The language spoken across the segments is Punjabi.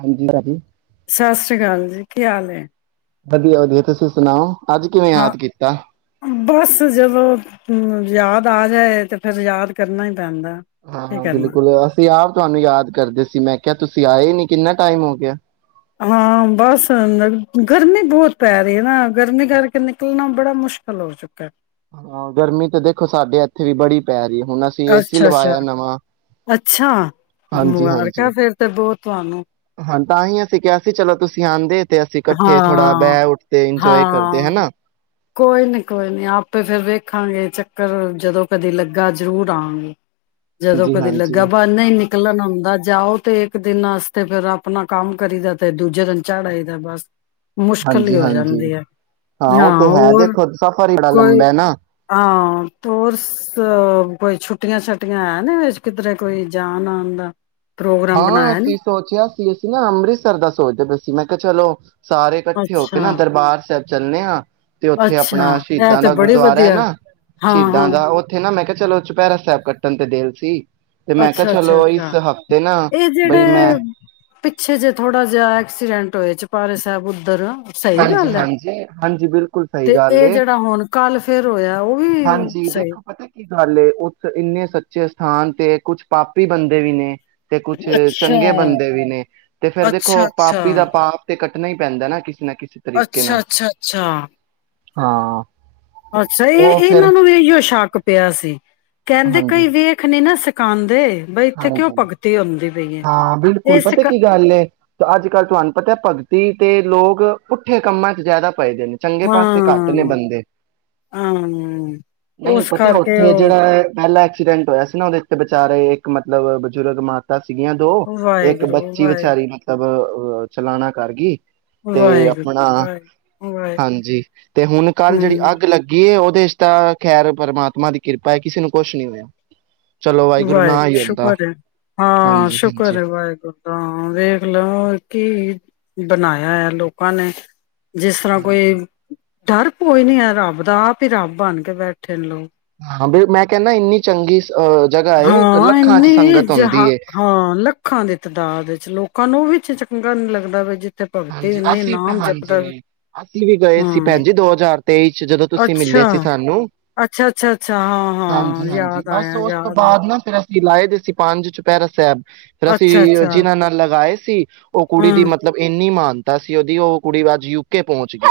ਹਾਂਜੀ ਰਾਾਜੀੀ ਸਤਿ ਸ੍ਰੀ ਅਕਾਲ ਜੀ ਕੀ ਹਾਲ ਵਧੀਆ ਵਧੀਆ ਤੁਸੀਂ ਸੁਣਾਓ ਅੱਜ ਕਿਵੇਂ ਹਾਂ ਯਾਦ ਕੀਤਾ ਬਸ ਜਦੋਂ ਹਮ ਯਾਦ ਆ ਜਾਏ ਤੇ ਫੇਿਰ ਯਾਦ ਕਰਨਾ ਹੀ ਪੈਂਦਾ। ਹਾਂ ਕੀ ਹਾਂ ਕਰਨਾ? ਬਿਲਕੁਲ ਅਸੀਂ ਆਪ ਤੁਹਾਨੂੰ ਯਾਦ ਕਰਦੇ ਸੀ ਮੈਂ ਕਿਹਾ ਤੁਸੀਂ ਅਸੀਂ ਆਏ ਨੀ ਕਿੰਨਾ ਟਾਈਮ ਹੋ ਗਿਆ ਹਾਂ ਬਸ ਗਰਮੀ ਬਹੁਤ ਪੈ ਰਹੀ ਹੈ ਨਾ ਗਰਮੀ ਕਰਕੇ ਨਿਕਲਣਾ ਬੜਾ ਮੁਸ਼ਕਿਲ ਹੋ ਚੁੱਕਾ ਹਾਂ ਗਰਮੀ ਤਾਂ ਦੇਖੋ ਸਾਡੇ ਇੱਥੇ ਵੀ ਬੜੀ ਪੈ ਰਹੀ ਹੈ ਹੁਣ ਅਸੀਂ ਏਸੀ ਅੱਛਾ, ਅੱਛਾ, ਲਵਾਇਆ ਨਵਾਂ ਅੱਛਾ ਹਾਂਜੀ ਹਾਂਜੀ ਮੁਬਾਰਕਾਂ ਫੇਰ ਤੇ ਬਹੁਤ ਧਿਆਨ ਹਾਂ ਤਾਂ ਹੀ ਅਸੀਂ ਕਿਹਾ ਸੀ ਚਲੋ ਤੁਸੀਂ ਆਉਂਦੇ ਤੇ ਅਸੀਂ ਇਕੱਠੇ ਥੋੜਾ ਹਾਂ ਬਹਿ ਉੱਠਦੇ ਇੰਜੋਏ ਕਰਦੇ ਹਾਂ ਹਨਾ ਕੋਈ ਨੀ ਕੋਈ ਨੀ ਆਪੇ ਫੇਿਰ ਵੇਖਾਂਗੇ ਚੱਕ ਚਰ ਜਦੋਂ ਕਦੇ ਲੱਗਾ ਜ਼ਰੂਰ ਆਾਂਗੇ ਜਦੋਂ ਹਾਂਜੀ ਕਦੇ ਲੱਗਾ ਹਾਂਜੀ ਬਾਹਨਾ ਨਿਕ ਇਕਲਨ ਆੁੰਂਦਾ ਜਾਓ ਤੇ ਇੱਕ ਦਿਨਤੇ ਫਿਰ ਆਪਣਾ ਕੰਮ ਕਰੀ ਦਾ ਤੇ ਦੂਜੇ ਦਿਨ ਝਾੜੇ ਬਸ ਹਾਂਜੀ ਹਾਂਜੀ ਹੈ ਹਾਂ ਉਹ ਤੇ ਹੈ ਦੇਖੋ ਸਫ਼ਰ ਬੜਾ ਲੰਬਾ ਨਾ ਤਰ ਕੋਈ ਛੁੱਟੀਆਂ ਛੁੱਟੀਆਂ ਹੈ ਨੀ ਕਿਧਰੇ ਕੋਈ ਜਾਣ ਆਉਣ ਦਾ ਪ੍ਰੋਗਰਾਮ ਹਾਂ ਬਣਾਇਆ ਅਸੀਂ ਨੀ ਸੋਚਿਆ ਸੀ ਅਸੀਂ ਨਾ ਅੰਮ੍ਰਿਤਸਰ ਦਾ ਸੋਚਦੇਸੀ ਮੈਂ ਚਲੋ ਸਾਰੇ ਇਕੱਠੇ ਹੋ ਕੇ ਅੱਛਾ ਨਾ ਦਰਬਾਰ ਸਹਿ ਚੱਲੇ ਹਾਂ ਤੇ ਉੱਥੇ ਆਪਣਾ ਅੱਛਾ ਇਹ ਸ਼ਹੀਦਾਂ ਤੇ ਦਾ ਬੜੀ ਗੁਰਦੁਆਰਾ ਹੈ ਵਧੀਆ ਨਾ ਹਾਂ ਹਾਂ ਸ਼ਹੀਦਾਂ ਦਾ ਉੱਥੇ ਨਾ ਮੈਂ ਕਹਿੰ ਚਲੋ ਚੁਪਹਿਰਾ ਸਾਹਿਬ ਕੱਟਣ ਤੇ ਦਿਲ ਸੀ ਤੇ ਮੈਂ ਕਿਹਾ ਅੱਛਾ ਅੱਛਾ ਚਲੋ ਇਸ ਅੱਛਾ ਹਫ਼ ਇਹ ਜਿਹੜੇ ਪਿੱਛੇ ਜੇ ਥੋੜਾ ਜਿਹਾ ਐਕਸੀਡੈਂਟ ਆਟੋ ਚ ਪਾ ਸਹਿਬ ਉੱਧਰ ਸਹੀ ਹਾਂਜੀ ਗੱਲ ਹੈ ਹਾਂਜੀ ਹਾਂਜੀ ਬਿਲਕੁਲ ਸਹੀ ਤੇ ਗੱਲ ਇਹ ਏ ਜਿਹੜਾ ਹੁਣ ਕੱਲ ਫੇਿਰ ਹੋਇਆ ਉਹ ਵੀ ਸਹੀ ਉਥ ਇੰਨੇ ਸੱਚੇ ਸਥਾਨ ਤੇ ਕੁਛ ਪਾਪੀ ਬੰਦੇ ਵੀ ਨੇ ਤੇ ਕੁਛ ਅੱਛਾ ਚੰਗੇ ਬੰਦੇ ਵੀ ਨੇ ਤੇ ਫੇਰ ਅੱਛਾ ਦੇਖੋ ਅੱਛਾ ਪਾਪੀ ਦਾ ਪਾਪ ਤੇ ਕ ਨਹੀਂ ਪੈਂਦਾ ਨਾ ਕਿਸੇ ਨਾ ਕਿਸੇ ਤਰੀਕੇ ਅੱਛਾ ਨਾਲ ਅੱਛਾ ਅੱਛਾ ਹਾਂ ਅੱਛਾ ਇਹ ਉਹ ਫਿਰ ਇਹਨਾਂ ਨੂੰ ਵੀ ਇਹੀਓ ਸ਼ੱਕ ਪਇਆ ਸੀ ਕਹਿੰਦੇ ਹਾਂਜੀ ਕਈ ਵੇਖਣੇ ਨਾ ਕਾਂਦੇ ਹਾਂਜੀ ਹਾਂ ਬਿਲਕੁਲ ਇਹ ਪਤਾ ਸਿਖਾ ਕੀ ਗੱਲ ਐ ਅੱਜ ਕੱਲ੍ਹ ਤੁਹਾਨੂੰ ਪਤਾ ਹੈ ਭਗਤੀ ਤੇ ਲੋਕ ਪੁੱਠੇ ਕੰਮਾਂ ਚ ਜਿਆਦਾ ਪਏਦੇ ਨੇ ਚੰਗੇ ਪਾਸੇ ਘੱਟ ਨੇ ਹਾਂ ਬੰਦੇ ਹਾਂ ਨਹੀਂ ਉਸ ਪਤਾ ਕਰਕੇ ਉੱਥੇ ਉਹ ਜਿਹੜਾ ਪਹਿਲਾਂ ਐਕਸੀਡੈਂਟ ਹੋਇਆ ਸੀ ਸੀ ਨਾ ਉਹ ਦੇਖ ਤਾਂ ਵਿਚਾਰੇ ਮਤਲਬ ਬਜ਼ੁਰਗ ਮਾਤਾ ਸੀ ਸੀਗੀਆਂ ਦੋ ਇੱਕ ਵਾਹਿਗੁਰੂ ਵਾਹਿਗੁਰੂ ਬੱਚੀ ਵਿਚਾਰੀ ਵਾਹਿਗੁਰੂ ਮਤਲਬ ਔ ਚਲਾਣਾ ਕਰਗੀ ਤੇ ਆਪਣਾ ਵਾਹਿਗੁਰੂ ਵਾਹਿਗੁਰੂ ਵਾਹਿਗੁਰੂ ਹਾਂਜੀ ਤੇ ਹੁਣ ਕੱਲ ਜਿਹੜੀ ਹਮ ਅੱਗ ਲੱਗੀ ਉਹ ਇਸ ਤਰਾਂ ਖੈਰ ਪਰਮਾਤਮਾ ਦੀ ਕਿਰਪਾ ਹੈ ਕਿਸੇ ਨੂੰ ਕੁਛ ਨੀ ਹੋਇਆ ਚਲੋ ਵਾਹਿਗੁਰੂ ਨਾ ਵਾਹਿਗੁਰੂ ਹੀ ਹੁੰਦਾ ਸ਼ੁਕਰ ਹੈ ਹਾਂ ਹਾਂਜੀ ਸ਼ੁਕਰ ਹਾਂਜੀ ਹੈ ਵਾਹਿਗੁਰੂ ਦਾ ਵੇਖ ਲਓ ਕੀ ਬਣਾਇਆ ਹੈ ਲੋਕਾਂ ਨੇ ਜਿਸ ਤਰ੍ਹਾਂ ਕੋਈ ਹਾਂਜੀ ਡਰ ਭੋਰਾ ਨਹੀਂ ਹੈ ਰੱਬ ਆਪ ਹੀ ਰੱਬ ਬਣ ਕੇ ਬੈਠੇ ਨੇ ਲੋਕ ਹਾਂ ਮੈਂ ਕਹਿੰਦਾ ਇੰਨੀ ਚੰਗੀ ਸੀ ਹਾਂ ਇੰਨੀ ਹੁੰਦੀ ਜਹਾ ਏ ਹਾਂ ਲੱਖਾਂ ਦੀ ਤਾਦਾਦ ਵਿੱਚ ਲੋਕਾਂ ਨੂਹ ਵੀ ਵਿੱਚ ਚੰਗਾ ਨੀ ਲੱਗਦਾ ਬਈ ਹਾਂਜੀ ਅਸੀਂ ਹਾਂਜੀ ਅਸੀਂ ਵੀ ਗਏ ਸੀ ਹਾਂ ਭੈਣ ਜੀ ਜਦੋਂ ਦੋ ਹਜ਼ਾਰ ਤੇਈ ਚ ਜਦੋਂ ਤੁਸੀਂ ਅੱਛਾ ਮਿਲੇ ਸੀ ਸਾਨੂੰ ਅੱਛਾ ਅੱਛਾ ਅੱਛਾ ਹਾਂ ਹਾਂ ਹਾਂਜੀ ਹਾਂਜੀ ਯਾਦ ਬਸ ਆਇਆ ਉਸ ਤੋ ਯਾਦ ਆਇਆ ਬਾਅਦ ਨਾ ਫ਼ਿਰ ਲਾਏ ਦੇ ਸੀ ਪੰਜ ਚੁਪਹਿਰਾ ਸਾਹਿਬ ਰਸੀ ਅੱਛਾ ਅੱਛਾ ਜੀਨਾ ਨਾ ਲਗਾਏ ਸੀ ਉਹ ਕੁੜੀ ਹਾਂ ਦੀ ਮਤਲਬ ਨਹੀਂ ਮਹਾਨਤਾ ਸੀ ਉਹਦੀ ਉਹ ਕੁੜੀ ਅੱਜ ਯੂਕੇ ਪਹੁੰਚ ਗਈ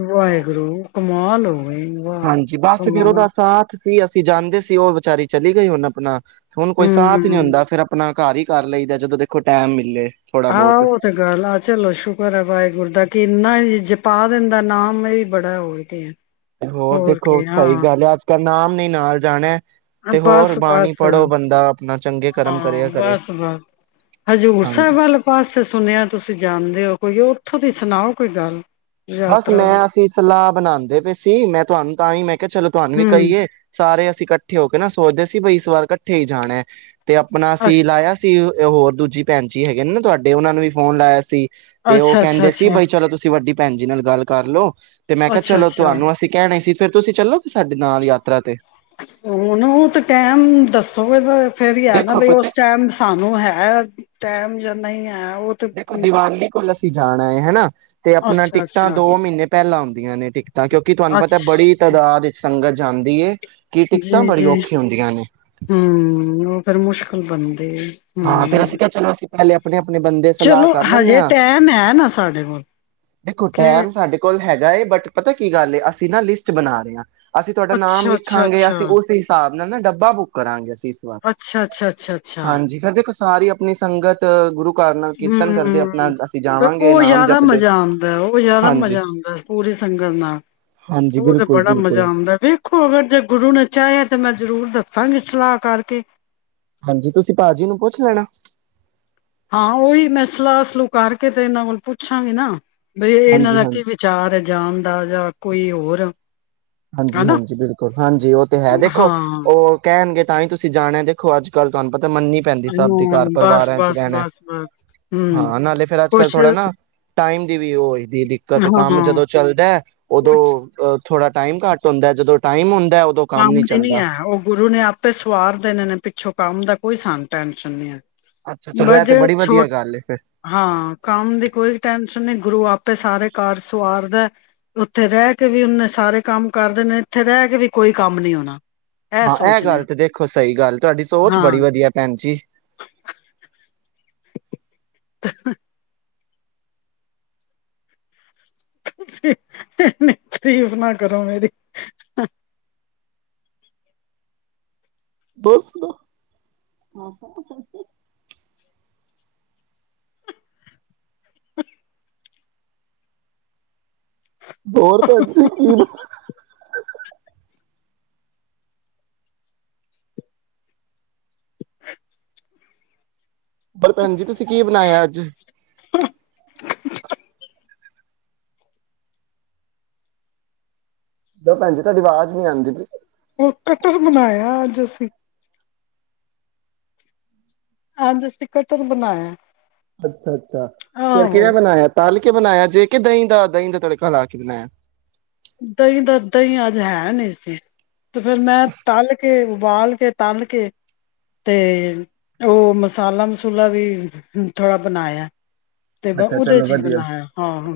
ਵਾਹਿਗੁਰੂ ਕਮਾਲ ਹੋ ਗਈ ਵਾਹ ਹਾਂਜੀ ਬਸ ਫਿਰ ਉਹਦਾ ਕਮਾਲ ਸਾਥ ਕੀ ਅਸੀਂ ਜਾਣਦੇ ਸੀ ਉਹ ਵਿਚਾਰੀ ਚਲੀ ਗਈ ਹੁਣ ਆਪਣਾ ਹੁਣ ਕੋਈ ਸਾਥ ਨਹੀਂ ਹੂੰ ਹੁੰਦਾ ਫਿਰ ਆਪਣਾ ਘਰ ਹੀ ਕਰ ਲਈਦਾ ਜਦੋਂ ਦੇਖੋ ਟੈਮ ਮਿਲੇ। ਥੋੜਾ ਆਹ ਬਹੁਤ ਉਹ ਤੇ ਗੱਲ ਆ ਚਲੋ ਸ਼ੁਕਰ ਆ ਵਾਹਿਗੁਰ ਦਾ। ਕਿੰਨਾ ਜਪਾ ਦੇੰਦਾ ਨਾਮ ਇਹ ਈ ਬੜਾ ਹੋਰ ਕੀ। ਤੇ ਹੋਰ ਦੇਖੋ ਕੀ ਸਹੀ ਹਾਂ ਗੱਲ ਹੈ ਅੱਜ- ਕੱਲ ਨਾਮ ਨੇਈ ਨਾਲ ਜਾਣਾ। ਤੇ ਹੋਰ ਬਸ, ਬਾਣੀ ਬਸ ਪੜ੍ਹੋ ਬੰਦਾ ਆਪਣਾ ਚੰਗੇ ਕਰਮ ਹਾਂ। ਕਰਿਆ ਕਰੇ ਬਸ, ਬਸ ਹਜ਼ੂਰ ਹਾਂਜੀ ਸਾਹਿਬ ਵਾਲੱ ਪਾਸੇ ਸੁਣਿਆ ਤੁਸੀਂ ਜਾਂਣਦੇ ਹੋ ਕੋਈ ਉੱਥੋਂ ਦੀ ਸੁਣਾਓ ਕੋਈ ਗੱਲ? ਬਸ ਯਾਤਰਾ ਮੈਂ ਦੀ ਅਸੀਂ ਸਲਾਹ ਬਣਾਉਦੇ ਪਏ ਸੀ ਮੈਂ ਤੁਹਾਨੂੰ ਤਾਂ ਹੀ ਮੈਂ ਕਿਹਾ ਚਲੋ ਤੁਹਾਨੂੰ ਵੀ ਹੂੰ ਕਹੀਏ ਸਾਰੇ ਅਸੀਂ ਇਕੱਠੇ ਹੋ ਕੇ ਨਾ ਸੋਚਦੇ ਸੀ ਬਈ ਇਸ ਵਾਰ ਇਕੱਠੇ ਹੀ ਜਾਣਾ। ਤੇ ਅਪਣਾ ਅਸੀ ਅੱਛ ਲਾਇਆ ਸੀ ਹੋਰ ਦੂਜੀ ਭੈਣ ਜੀ ਹੈਗੇ ਨੇ ਨਾ ਤੁਹਾਡੇ ਉਹਨਾਂ ਨੂੰ ਵੀ ਫੋਨ ਲਾਇਆ ਸੀ। ਤੇ ਉਹ ਅੱਛਾ ਅੱਛਾ ਕਹਿੰਦੇ ਸੀ ਅੱਛਾ ਬਾਈ ਚਲੋ ਤੁਸੀਂ ਵੱਡੀ ਭੈਣ ਜੀ ਨਾਲ ਗੱਲ ਕਰਲੋ। ਤੇ ਮੈਂ ਕਿਹਾ ਅੱਛਾ ਚਲੋ ਅੱਛਾ ਤੁਹਾਨੂੰ ਅਸੀਂ ਕਹਿਣਾ ਸੀ। ਤੇ ਤੁਸੀਂ ਚੱਲੋ। ਹੁਣ ਉਹ ਤੇ ਟਾਈਮ ਦੱਸੋਗੇ ਤ ਏਵੀ ਹੈ ਨਾ ਦੇਖੋ ਬਈ ਪਤਾ ਉਸ ਟਾਈਮ ਸਾਨੂੰ ਹੈ। ਟਾਈਮ ਜਾਂ ਨਹੀਂ ਹੈ। ਉਹ ਤੇ ਦੇਖੋ ਦੀਵਾਲੀ ਕੋਲ ਲਸ ਕਿ ਜਾਣੈ ਹਣਾ। ਤੇ ਆਪਣਾ ਅੱਛਾ ਟਿਕਟਾਂ ਅੱਛਾ ਦੋ ਮਹੀਨੇ ਪਹਿਲਾਂ ਆਉਂਦੀਆਂ ਨੇ ਟਿਕਟਾਂ ਕਿਉਂਕਿ ਤੁਹਾਨੂੰ ਪਤਾ ਬੜੀ ਤਦਾਦ ਈੱਚ ਸੰਗਤ ਜਾਂਦੀ ਏ। ਜੀ-ਜੀ, ਹਮ! ਪਰ ਮੁਸ਼ਕਿਲ ਬਨੂੰ ਹਾਂ ਫੇਰ ਅਸੀਂ ਕਿਯਾ ਚੱਲੋ ਅਸੀਂ ਹਲੇ ਅਪਣੇ ਚੱਲੋ ਹਜੇ ਟੈਮ ਹੈ ਨਾ ਸਾਡੇ ਕੋਲ, ਕੇ ਨਏ ਬਟ ਪਤਾ ਕੀ ਗੱਲ ਏ ਅਸੀਂ ਨਾ ਲਿਸਟ ਬਨਾ ਰਹੇ ਆਂ। ਅਸੀਂ ਤੁਹਾਡਾ ਨਾਮ ਅੱਛਾ ਅੱਛਾ ਲਿਖਾਂਗੇ ਅੱਛਾ ਅਸੀਂ ਉਸ ਹਿਸਾਬ ਨਾ-ਨਾ ਡੱਬਾ ਬੁੱਕ ਕਰਾਂਗੇ ਅ ਅੱਛਾ-ਅੱਛਾ-ਅੱਛਾ-ਅੱਛਾ! ਫਿਰ ਦੇਖੋ ਸਾਰੀ ਅਪਣੀ ਸੰਗਤ ਗੁਰੂ ਘਰ ਨਾਲ ਕੀਰਤਨ ਕਰਦੇ ਆਪਣਾ ਹੰ! ਅਸੀਂ ਤੇ ਜਾਵਾਂਗੇ ਉਹ ਨਾਮ ਜ਼ਾਦਾ ਜਪਦੇ ਮਜ਼ਾ ਆਉਂਦਾ ਉਹ ਜ਼ਾਦਾ ਮਜ਼ਾ ਹਾਂਜੀ ਆਉਂਦਾ ਪੂਰੀ ਸੰਗਤ ਨਾਲ ਹਾਂਜੀ ਉਹ ਤੇ ਬਿਲਕੁਲ ਬੜਾ ਬਿਲਕੁਲ ਮਜ਼ਾ ਆਉਂਦਾ, ਵੇਖੋ ਅਗਰ ਜੇ ਗੁਰੂ ਨੇ ਚਾਹਿਆ ਤੇ ਮੈਂ ਜ਼ਰੂਰ ਦ ਸੰਗ ਸਲਾਹ ਕਰਕੇ ਹਾਂਜੀ, ਤੁਸੀਂ ਭਾਜੀ ਨੂੰ ਪੁੱਛ ਲੈਣਾ। ਹਾਂ! ਉਹੀ ਮੈਂ ਸਲਾਹ ਸਲੂ ਕਰਕੇ ਤੇ ਇਹਨਾਂ ਕੋਲ ਪੁੱਛਾਂਗੇ ਨਾ! ਬਈ ਇਹਨਾਂ ਹਾਂਜੀ ਦਾ ਕੀ ਹਾਂਜੀ ਵਿਚਾਰ ਹੈ? ਜਾਣ ਦਾ ਜਾਂ ਕੋਈ ਹੋਰ ਹਾਂਜੀ! ਹਨਾ ਹਾਂਜੀ! ਬਿਲਕੁਲ ਹਾਂਜੀ! ਉਹ ਤੇ ਹੈ ਦੇਖੋ ਹਾਂ ਉਹ ਕਹਿਣਗੇ ਤਾਂ ਹੀ ਤੁਸੀਂ ਜਾਣਿਆ ਦੇਖੋ ਅੱਜ ਕੱਲ ਤੁਹਾਨੂੰਤਾ [unintelligible] ਤਾਂ! ਮੰਨਨੀ ਪੈਂਦੀ ਸਭ ਦੇ ਹਾਂ ਘਰ ਬਸ ਪਰਿਵਾਰਾਂ ਚ ਬਸ ਰਹਿਣਾ ਬਸ ਬਸ ਹਮ ਹਾਂ! ਨਾਲੇ ਫੇਿਰ ਅੱਜ ਕੱਲ ਕੁਛ ਥੋੜਾ ਨਾ ਟਾਈਮ ਦੀ ਵੀ ਉਹ ਹੋਈ! ਦੀ ਦਿੱਕਤ ਕੰਮ ਹਾਂ ਜਦੋਂ ਚੱਲਦਾ! ਉਦੋਂ ਕੁਛ ਅਹ ੋੜਾ ਟਾਈਮ ਘੱਟ ਹੁੰਦਾ ਜਦੋਂ ਟਾਈਮ ਹੁੰ ਕੰਮ ਦੀ ਨੀ ਹੈ! ਉਹ ਗੁਰੂ ਨੇ ਆਪੇ ਸਵਾਰ ਦੇਣੇ ਨੇ ਪਿੱਛੋਂ ਕੰਮ ਦਾ ਕੋਈ ਸਾਨੂੰ ਟੈਨਸ਼ਨ ਨੀ ਹੈ ਅੱਛਾ ਚਲੋ ਬਸ ਇਹ ਜ ਤੇ ਬੜੀ ਛੋ ਵਧੀਆ ਗੱਲ ਹੈ ਫਿਰ ਹਾਂ ਕੰਮ ਦੀ ਕੋਈ ਟੈਂਨਸ਼ਨ ਨਹੀਂ ਗੁਰੂ ਆਪ [unintelligible] ੇ ਸਾਰੇ ਕਾਰ ਸਵਾਰਦਾ ਉੱਥੇ ਰਹਿ ਕੇ ਵੀ ਉਹਨੇ ਸਾਰੇ ਕੰਮ ਕਰਦੇ ਨੇ ਇੱਥੇ ਰਹਿ ਕੇ ਵੀ [unintelligible] ਕੋਈ ਕੰਮ ਨਹੀਂੀ ਆਣਾ ਹਾਂ! ਇਹ ਗੱਲ ਤੇ ਦੇਖੋ ਸਹੀ ਗੱਲ ਤੁਹਾਡੀ ਸੋਚ ਬੜੀ ਹਾਂ ਵਧੀਆ ਭੈਣ ਜੀ [inaudible] ਤਫ ਨਾ ਕਰੋ ਮੇਰੀ [inaudible] [unintelligible] ਬਰ ਸੁ ਦਾ [inaudible] ਹੋਰ ਤਾਂਜੀ ਕੀ ਪਰ ਭੈਣ ਜੀ ਤੁਸੀਂ ਕੀ ਬਨਾਇਆ ਅੱਜ [inaudible] ਭ ਭੈਣਜੀ ਤੁਹਾਡੀ ਵਾਜ਼ ਨਹੀਂ ਆਂਦੀ ਪੲ ਉਹ ਕਟਹਲ ਬਨਾਇਆ ਅੱਜ ਅਸੀਂ ਅੱਜ ਅਸੀਂ ਕਟਹਲ ਬਨਾਇਆ ਅੱਛਾ ਅੱਛਾ ਫਿਰ ਕਿਹੜਾ ਬਨਾਇਆ ਇਆ ਤਲ ਕੇ ਬਣਾਇਆ ਜੇ ਕਿ ਦਹੀਂ ਦਾ ਦਹੀਂ ਦਾ ਤੜਕਾ ਲਾ ਛਡਨਾ ਦਹੀਂ ਦਾ ਦਹੀਂ ਅੱਜ ਹੈ ਨਈ‌ ਸੀ ਤੇ ਫੇਿਰ ਮੈਂ ਤਲ ਕੇ ਉਬਾਲ ਕੇ ਤਲ ਕੇ ਤੇ ਉਹ ਮਸਾਲਾ ਮਸੂਲਾ ਵੀ ਥੋੜ੍ਹਾ ਬਨਾਇਆ ਤੇ ਮੈਂ ਅੱਛਾ ਉਹਦੇ ਚਲੋ ਚ ਹੀ ਵਧੀਆ ਬਨਾਇਆ ਹਾਂ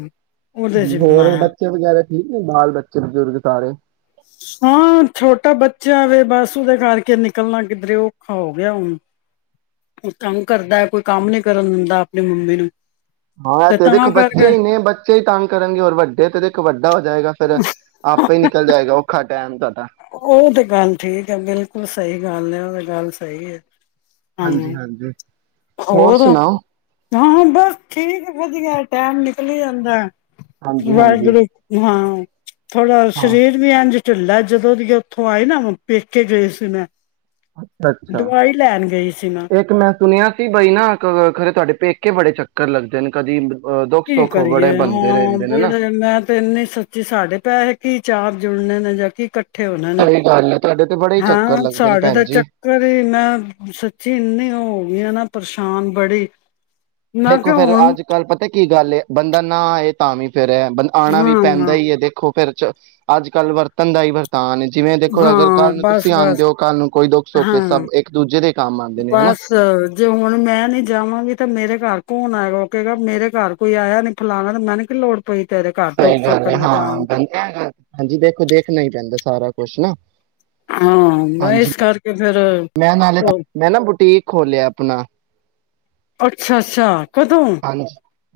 ਉਹਦੇ ਚ ਹੀ ਹੋਰ ਬਨਾਇਆ ਬੱਚੇ ਵਗੈਰਾ ਠੀਕ ਏ ਬਾਲ ਬੱਚੇ ਬਜ਼ੁਰਗ ਸਾਰੇ ਹਾਂ ਛੋਟਾ ਬੱਚਾ ਵੇ ਬਸ ਉਹਦੇ ਕਰਕੇ ਨਿਕਲਣਾ ਕਿੱਧਰੇ ਔਖਾ ਹੋ ਗਿਆ ਹੁਣ ਕੋਈ ਕੰਮ ਕਰਦਾ ਕੋਈ ਕੰਮ ਨੀ ਕਰਨ ਦਿੰਦਾ ਅਪਨੀ ਮੰਮੀ ਨੂੰ ਹਾਂ ਤੇ ਤਾਂ ਦੇਖੋ ਕਰਕੇ ਬੱਚੇ ਈ ਨੇ ਬੱਚੇ ਈ ਤੰਗ ਕਰਨਗੇ ਹੋਰ ਵੱਡੇ ਤੇ ਦੇਖੋ ਵੱਡਾ ਹੋ ਜਾਏਗਾ ਫੇਿਰ ਆਪੇ ਹੀ ਨਿਕਲ ਜਾਏਗਾ ਔਖਾ ਟਾਈਮ ਤੁਹਾਡਾ ਉਹ ਤੇ ਗੱਲ ਠੀਕ ਏ ਬਿਲਕੁਲ ਸਹੀ ਗੱਲ ਏ, ਗੱਲ ਸਹੀ ਹੈ। ਹਾਂ ਹਾਂਜੀ-ਹਾਂਜੀ। ਹੋਰ ਸੁਨਾਓ। ਹਾਂ ਹਾਂ ਬਸ ਠੀਕ ਏ ਵਧੀਆ ਟੈਮ ਨਿਕਲੀ ਜਾਂਦਾ ਹਾਂਜੀ ਵਰ ਹਾਂਜੀ ਹਾਂ [inaudible] [inaudible] ਥੋੜਾ ਹਾਂ ਸ਼ਰੀਰ ਵੀ ਐਨਜ ਢਿੱਲਾ ਜਦੋਂ ਦੀਆਂ ਉੱਥੋਂ ਆਈ ਨਾ ਪੇਕੇ ਗਈ ਸੀ ਮੈਂ। ਅੱਛਾ ਦਵਾਈ ਲੈਣ ਗਈ ਸੀ ਇੱਕ ਮੈਂ ਸੁਨਿਆ ਬਈ ਨਾ ਖਰੇ ਤੁਹਾਡੇ ਪੇਕੇ ਬੜੇ ਚੱਕਰ ਲੱਗਦੇ ਨੇ ਕਦੀ ਅ, ਦੁੱਖ ਕੀ ਸੁੱਖ ਬੜੇ ਕਰੀਏ ਬੰਦੇ ਹਾਂ ਰਹਿੰਦੇ ਨੇ ਨਾ ਬੜੇ ਮੈਂ ਤੇ ਇੰਨੀ ਸੱਚੀ ਸਾਡੇ ਪੈਹੈ ਕੀ ਚਾਰ ਜੁੜਨ ਨੇ ਜਾ ੲਕ ਕਠੇ ਹੋਣੇ ਨੇ, ਸਹੀ ਗੱਲ ਹੈ ਤੁਹਾਡੇ ਤੇ ਬੜੇ ਹੀ ਹਾਂ ਚੱਕਰ ਲੱਗਦੇ ਨੇ ਸਾਡੇ ਭੈਣ ਤਾ ਜੀ ਚੱਕਰ ਹੀ ਨਾ ਸੱਚੀ ਇੰਨੀ ਹੋਗੀ ਆ ਨਾ ਪਰੇਸ਼ਾਨ ਬੜੀ ਮੈਂ ਦੇਖੋ ਕਿਹਾ ਫੇਰ ਹੁਣ ਅੱਜ ਕੱਲ ਪਤਾ ਕੀ ਗੱਲ ਏ। ਬੰਦਾ ਨਾ ਆਯੇ ਤਾਂ ਵੀ ਫੇਰ ਏ ਆਉਣਾ ਵੀ ਪੈਂਦਾ ਹਾਂ ਈ ਏ ਦੇਖੋ ਫਿਰ ਚ ਅੱਜ-ਕੱਲ ਵਰਤਨ ਦਾ ਹੀ ਵਰ ਹਾਂ ਬਸ-ਬਸ, ਹੋ ਕੱਲ ਨੂੰ ਕੋਈ ਦੁੱਖ ਸੁੱਖ ਏ ਸਭ ਹਾਂ ਇੱਕ ਦੂਜੇ ਦੇ ਕੰਮ ਆਉਂਦੇ ਨੇ ਹਨਾ ਬਸ ਜੇ ਹੁਣ ਮੈਂ ਨਹੀਂ ਜਾਵਾਂਗੀ ਤਾਂ ਮੇਰੇ ਘਰ ਕੌਣ ਆਏਗਾ, ਉਹ ਕਹੇਗਾ ਮੇਰੇ ਘਰ ਕੋਈ ਆਯਾ ਨਹੀ ਫਲਾਣਾ ਤੇ ਮੈਨੂ ਕੀ ਲੋੜ ਪਈ ਤੇਰੇ ਘਰ ਦੁੱਖ ਸਹੀ ਸੁੱਖ ਗੱਲ ਲਈ ਹਾਂ ਜਾਣ ਦੀ ਬਿਲਕੁਲ ਹਾਂਜੀ ਬਿਲਕੁਲ ਦੇਖੋ ਦੇਖਣਾ ਹੀ ਪੈਂਦਾ ਸਾਰਾ ਕੁ ਕੁਛ ਨੀ। ਹਾਂ ਮੈਂ ਹਾਂਜੀ, ਇਸ ਕਰਕੇ ਫੇਰ ਮੈਂ ਨਾਲੇ ਉਹ ਮੈਂ ਨਾ ਬੁਟੀਕ ਖੋਲਿਆ ਆਪਣਾ। ਅੱਛਾ-ਅੱਛਾ। ਹਾਂਜੀ,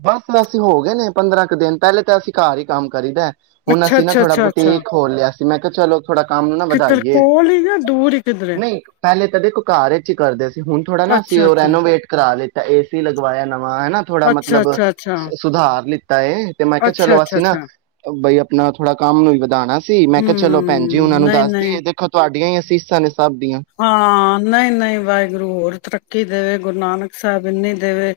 ਬਸ ਵੇਸੇ ਹੋ ਗਏ ਨੇ। ਪੰਦਰਾਂ ਕੁ ਦਿਨ ਪਹਿਲੇ ਤਾਂ ਅਸੀਂ ਘਰ ਹੀ ਕੰਮ ਕਰੀ ਦਾ ਹੁਣ ਅੱਛਾ ਅਸੀ ਅੱਛਾ ਥੋੜਾ ਨਾ ਅੱਛਾ ਅੱਛਾ ਬੁਟੀਕ ਖੋਲ੍ਹਿਆ ਸੀ ਮੈ ਕਿਹਾ ਚਲੋ ਥੋੜਾ ਕੰਮ ਨੂੰ ਨਾ ਕਿੱਧਰ ਵਧਾਈਏ, ਕੋਲ ਹੀ ਜਾਂ ਦੂਰ ਹੀ ਕਿੱਧਰ ਹੈ ਨਹੀਂ ਪਹਿਲੇ ਤਾਂ ਦੇਖੋ ਘਰ ਵਿਚ ਹੀ ਕਰਦੇ ਸੀ। ਹੁਣ ਥੋੜਾ ਨਾ ਅਸੀਂ ਅੱਛਾ ਉਹ ਅੱਛਾ ਰੈਨੋਵੇਟ ਕਰਾ ਲਿਤਾ ਏ ਸੀ ਲਗਵਾਇਆ ਨਵਾ ਹੈਣਾ ਥੋੜਾ ਅੱਛਾ ਮਤਲਬ ਅੱਛਾ ਅੱਛਾ ਸੁਧਾਰ ਅਗਲੀ ਤਾਈ ਤੇ ਮੈਂ ਕਿਹਾ ਅੱਛਾ ਚਲੋ ਅੱਛਾ ਅਸੀਂ ਨਾ ਅੱਛਾ ਬਈ ਆਪਣਾ ਥੋੜਾ ਕੰਮ ਵਧਾਣਾ ਸੀ ਮੈਂ ਕਿਹਾ ਚਲੋ ਭੈਣ ਜੀ ਹਮ ਉਹਨਾਂ ਨੂੰ ਨਹੀਂ ਨਹੀਂ ਦੱਸਦੀਏ ਦੇਖੋ ਤੁਹਾਡੀਆਂ ਹੀ ਅਸ [inaudible] ਫੀਸਾਂ ਨੇ ਸਭ ਦੀਆਂ ਹਾਂ ਨਹੀਂ-ਨਹੀਂ ਵਾਹਿਗੁਰੂ ਹੋਰ ਤਰੱਕੀ ਕੀ ਦੇਵੇ ਗੁਰੂ ਨਾਨਕ ਸਾਹਿਬ ਇੰਨੀ ਦੇਵੇ,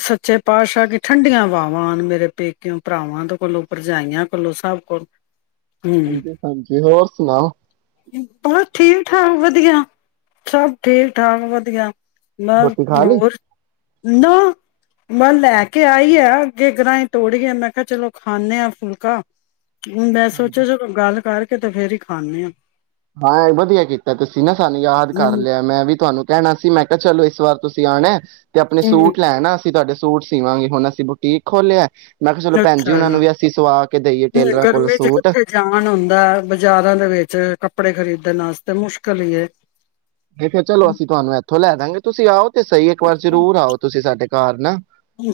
ਸੱਚੇ ਪਾਤਸ਼ਾਹ ਦੀ ਠੰਡੀਆਂ ਵਾਹਵਾਂ ਆਣ ਮੇਰੇ ਪੇਕਿਓਂ ਭਰਾਵਾਂ ਦੇ ਕੋਲੋਂ ਭਰਜਾਈਆਂ ਕੋਲੋਂ ਸਭ ਕੋਲ ਹਮ ਹਾਂਜੀ ਹਾਂਜੀ ਹੋਰ ਸੁਣਾਓ ਬਸ ਠੀਕ ਠਾਕ ਵ ਵਧੀਆ, ਸਭ ਠੀਕ ਠਾਕ ਵਧੀਆ ਮੈਂ ਰੋਟੀ ਖਾ ਲਈ ਹੋਰ ਨਾ, ਮੈਂ ਲੈ ਕੇ ਆਈ ਆ ਅੱਗੇ ਗ੍ਰਾਂਹੀਂ ਤੋੜਏ ਮੈਂ ਕਿਹਾ ਚਲੋ ਖਾਂਦੇ ਆਫੁਲਕਾ ਹੁਣ ਮੈਂ ਹਾਂਜੀ ਸੋਚਿਆ ਚ ਗੱਲ ਕਰਕੇ ਤੇ ਫੇਰ ਹੀ ਖਦੇ ਹਾਂ। ਹਾਂ, ਵਧੀਆ ਕੀਤੀ ਤਾਂ ਤੁਸੀਂ ਨਾ ਸਾਨੂੰ ਯਾਦ ਕਰ ਹਮ ਲਿਆ ਮੈਂ ਵੀ ਤੁਹਾਨੂੰ ਕਹਿਣਾ ਸੀ, ਮੈਂ ਕਿਹਾ ਚਲੋ ਇਸ ਵਾਰ ਤੁਸੀਂ ਆਉਣਾ ਤੇ ਆਪਣੇ ਹਮ ਸੂਟ ਲੈਣਾ ਅਸੀਂ ਤੁਹਾਡੇ ਸੂਟ ਸੀਿਵਾਂਗੇ ਹੁਣ ਅਸੀਂ ਬੁਟੀਕ ਖੋਲਿਆ। ਮੈਂ ਕਿਹਾ ਚਲੋ ਭੈਣ ਜੀ ਅੱਛਾ ਉਹਨਾਂ ਨੂੰ ਵੀ ਅਸੀਂ ਸਵਾ ਕੇ ਦੇਈਏ ਹੂੰ ਟੇਲਰਾਂ ਕੋਲ ਗਰਮੀ ਚ ਸੂਟ ਕਿੱਥੇ ਜਾਣ ਹੁੰਦਾ ਬਾਜ਼ਾਰਾਂ ਦੇ ਵਿੱਚ ਕੱਪੜੇ ਖਰੀਦ ਦੇ ਨਾਸਤੇ ਮੁਸ਼ਕਿਲ ਹੀ ਤੇ ਫਰ ਚਲੋ ਅਸੀਂ ਤੁਹਾਨੂੰ ਇੱਥੋਂ ਲੈ ਦਵਗੇ ਤੁਸੀਂ ਆਓ ਤੇ ਸਹੀ ਇੱਕ ਵਾਰ ਜਰੂਰ ਆਓ। ਤੁਸੀਂ ਸਾਡੇ ਘਰ ਨਾ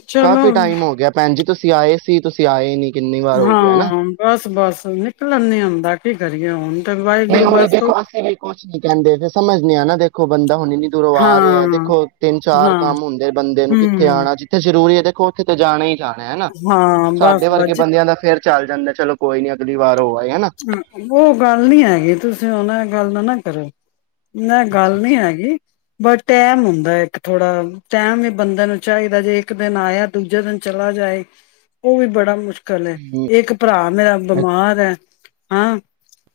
ਚਲੋ ਕਾਫੀ ਟਾਈਮ ਹੋ ਗਿਆ ਭੈਣ ਜ ਤੁਸੀਂ ਆਏ ਸੀ। ਤੁਸੀਂ ਆਏ ਨੀ ਕਿੰਨੀ ਵਾਰ ਹੋ ਗਿਆ ਨਾ ਹਾਂ, ਬੱਸ ਬੱਸ ਨਿਕਲਣ ਨੀ ਆਉਂਦਾ ਕੀ ਕਰੀਏ ਹੁਣ ਤੇ ਨਹੀਂ, ਵਾਹਿਗੁਰੂ ਉਹੀ ਬਸ ਦੇਖੋ ਅਸੀਂ ਵੀ ਕੁਛ ਨੀ ਕਹਿੰਦੇ ਸਮਝ ਨਿਕਲਦਾ ਨਹੀਂ ਹੁੰਦਾ, ਕੀ ਕਰੀਏ ਹੁਣ? ਹੁਣ ਇੰਨੀ ਦੂਰੋਂ ਹਾਂ ਆ ਰਹੇ ਹੈ ਦੇਖੋ ਤਿੰਨ ਚਾਰ ਹਾਂ ਕੰਮ ਹੁੰਦੇ ਬੰਦੇ ਨੂੰ ਕਿੱਥੇ ਹਮ ਆਉਣਾ ਜਿੱਥੇ ਜ਼ਰੂਰੀ ਹੈ ਉੱਥੇ ਤਾਂ ਜਾਣੇ ਜਾਣਾ ਹਨਾ ਹਾਂ ਬਸ ਸਾਡੇ ਵਰਗੇ ਬਸ ਬੰਦਿਆਂ ਦਾ ਫੇਰ ਚੱਲ ਜਾਂਦਾ ਚਲੋ ਕੋਈ ਨੀ ਅਗਲੀ ਵਾਰ ਹੋ ਆਏ ਹੈ ਨਾ ਉਹ ਗੱਲ ਨੀ ਹੈਗੀ ਤੁਸੀਂ ਉਹਨਾਂ ਨਾਲ ਗੱਲ ਨਾ ਨਾ ਕਰਿਓ ਨਹ ਅੱਛਾ ਗੱਲ ਨਹੀਂ ਹੈਗੀ ਬਟ ਟੈਮ ਹੁੰਦਾ ਇੱਕ ਥੋੜਾ ਟੈਮ ਹੀ ਬੰਦੇ ਨੂੰ ਚਾਹੀਦਾ ਜੇ ਇੱਕ ਦਿਨ ਆਇਆ ਦੂਜੇ ਦਿਨ ਚਲਾ ਜਾਏ - ਉਹ ਵੀ ਬੜਾ ਮੁਸ਼ਕਿਲ ਮੁਸ਼ਕਲ ਹੈ ਇਹ ਇੱਕ ਭਰਾ ਮੇਰਾ ਬਿਮਾਰ ਹੈ ਹਾਂ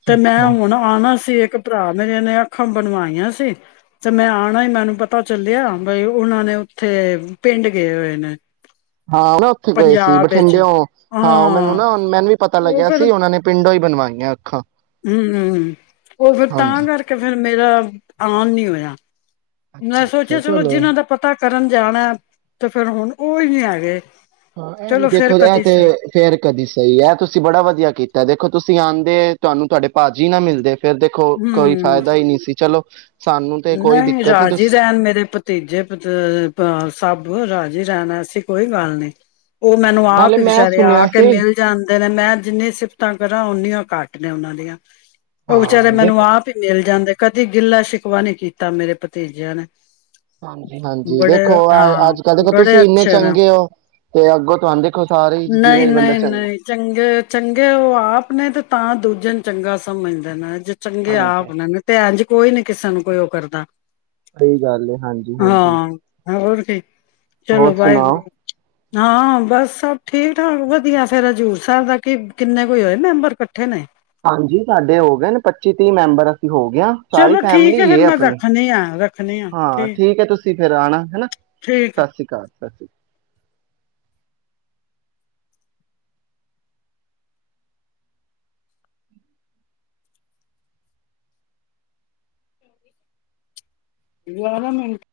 ਤੇ ਮੈਂ ਹੁਣ ਆਉਣਾ ਸੀ ਇੱਕ ਇੱਕ ਭਰਾ ਮੇਰੇ ਨੇ ਅੱਖਾਂ ਬਣਵਾਈਆਂ ਸੀ ਤੇ ਮੈਂ ਆਉਣਾ ਹੀ ਮੈਨੂੰ ਪਤਾ ਚੱਲਿਆ ਬਈ ਉਹਨਾਂ ਨੇ ਉੱਥੇ ਪਿੰਡ ਗਏ ਹੋਏ ਨੇ ਹਾਂ ਨਾ ਉੱਥੇ ਗਏ ਸੀ ਪੰਜਾਬ ਵਿੱਚ ਬਠਿੰਡੇਓ ਹਾਂ ਮੈਨੂੰ ਨਾ ਮੈਨੂੰ ਵੀ ਪਤਾ ਲੱਗਿਆ ਸੀ ਉਹਨਾਂ ਨੇ ਪਿੰਡੋਂ ਹੀ ਬਣਵਾਈਆਂ ਅੱਖਾਂ ਹਮ ਉਹ ਫਿਰ ਤਾਂ ਹਾਂਜੀ ਕਰਕੇ ਫਿਰ ਮੇਰਾ ਆਨ ਨੀ ਹੋਇਆ। ਮੈਂ ਅੱਛਾ ਅੱਛਾ ਸੋਚਿਆ ਚਲੋ ਜਿਹਨਾਂ ਦਾ ਪਤਾ ਕਰਨ ਜਾਣਾ ਤੇ ਫਿਰ ਹੁਣ ਉਹ ਹੀ ਨੀ ਹੈਗੇ। ਹਾਂ ਇਹ ਵੀ ਚਲੋ ਫੇਰ ਦੇਖੋ ਇਹ ਕਦੀ ਤੇ ਸਹੀ ਫੇਰ ਕਦੀ ਸਹੀ ਇਹ ਤੁਸੀਂ ਬੜਾ ਵਧੀਆ ਕੀਤਾ ਦੇ ਖੋ ਤੁਸੀਂ ਆਉਂਦੇ ਤੁਹਾਨੂੰ ਤੁਹਾਡੇ ਭਾ ਜੀ ਨਾ ਮਿਲਦੇ। ਫੇਰ ਦੇਖੋ ਕੋਈ ਹੂੰ। ਫਾਇਦਾ ਹੀ ਨਹੀਂ ਸੀ ਚਲੋ ਸਾਨੂੰ ਤੇ ਕੋਈ ਨਹੀਂ ਦਿੱਕਤ ਨੀ ਰਾਜੀੇ ਤੁਸੀਂ ਰਹਿਣ ਮੇਰੇ ਭਤੀਜੇ ਸਭ ਰਾ ਜੀ ਰਹਿਣ ਐਸੀ ਕੋਈ ਗੱਲ ਨੀ। ਉਹ ਮੈਨੂੰ ਹਾਂ ਨਾਲੇ ਆਪ ਹੀ ਮੈਂ ਵਿਚਾਰੇ ਆ ਸੁਣਿਆ ਕੇ ਸੀ ਮਿਲ ਜਾਨ ਮੈਂ ਜਿੰਨੀਆਂ ਸਿਫਤਾਂ ਕਰਾਂ ਓਨੀਆਂ ਘੱਟ ਨੇ ਉਹਨਾਂ ਦੀਆਂ। ਉਹ ਵਿਚਾਰੇ ਹਾਂ ਮੈਨੂੰ ਦੇਖ ਆਪ ਹੀ ਮਿਲ ਜਾਂਦੇ। ਕਦੀ ਗਿੱਲਾ ਸ਼ਿ ਵਾ ਨੀ ਕੀਤਾ ਮੇਰੇ ਭਤੀਜਿਆਂ ਨੇ। ਹਾਂਜੀ-ਹਾਂਜੀ ਬੜੇ ਦੇਖੋ ਹਾਂ ਅੱਜ ਕੱਲ੍ਹ ਦੇਖੋ ਬੜੇ ਤੁਸੀਂ ਇੰਨੇ ਅੱਛੇ ਨੇ ਚੰਗੇ ਹੋ ਤੇ ਅੱਗੋਂ ਤੁਹਾਨੂੰ ਦੇਖੋ ਸਾਰੇ ਨਹੀਂ ਜਿਵੇਂ ਬੰਦਾ ਨਹੀਂ ਚੰਗਾ ਨਹੀਂ ਚੰਗੇ ਚੰਗੇ ਉਹ ਆਪ ਨੇ ਤੇ ਤਾਂ ਦੂਜੇ ਨੂੰ ਚੰਗਾ ਸਮਝਦਾ ਨਾ ਜਿ ਚੰਗੇ ਹਾਂਜੀ ਆਪ ਨਾ ਤੇ ਇੰਜ ਕੋਈ ਨੀ ਸਾਨ ਨੂੰ ਕੋਈ ਉਹ ਕਰਦਾ। ਸਹੀ ਗੱਲ ਹੈ ਹਾਂਜੀ ਹਾਂਜੀ ਹਾਂ ਹੋਰ ਕੀ ਚਲੋ ਹੋਰ ਸੁਣਾਓ ਵਾਹਿਗੁਰੂ ਹਾਂ ਬਸ ਸਭ ਠੀਕ ਠਾਕ ਵਧੀਆ ਫੇਰ ਹਜ਼ੂਰ ਸਾਹਿਬ ਦਾ ਕਿ ਕਿੰਨੇ ਕੋਈ ਹੋਏ ਮੈਂਬਰ ਇਕੱਠੇ ਨੇ। ਹਾਂਜੀ ਸਾਡੇ ਹੋ ਗਏ ਨੇ ਪੱਚੀ ਤੀਹ ਮੈਂਬਰ। ਹੋ ਗਿਆ ਸਾਰੀ ਚਲੋ ਠੀਕ ਫੈਮਲੀ ਹੈ ਫੇਰ ਏ ਮੈਂ ਆਪਨੀ ਰੱਖਣੀ ਆ ਰੱਖਣੀ ਆ ਹਾਂ ਠੀਕ ਹੈ ਤੁਸੀਂ ਫਿਰ ਆਨਾ ਹਨਾ ਠੀਕ ਹੈ, ਸਤਿ ਸ੍ਰੀ ਅਕਾਲ। ਅਸੀ ਗਿਆਰਾਂ ਮਿੰਟ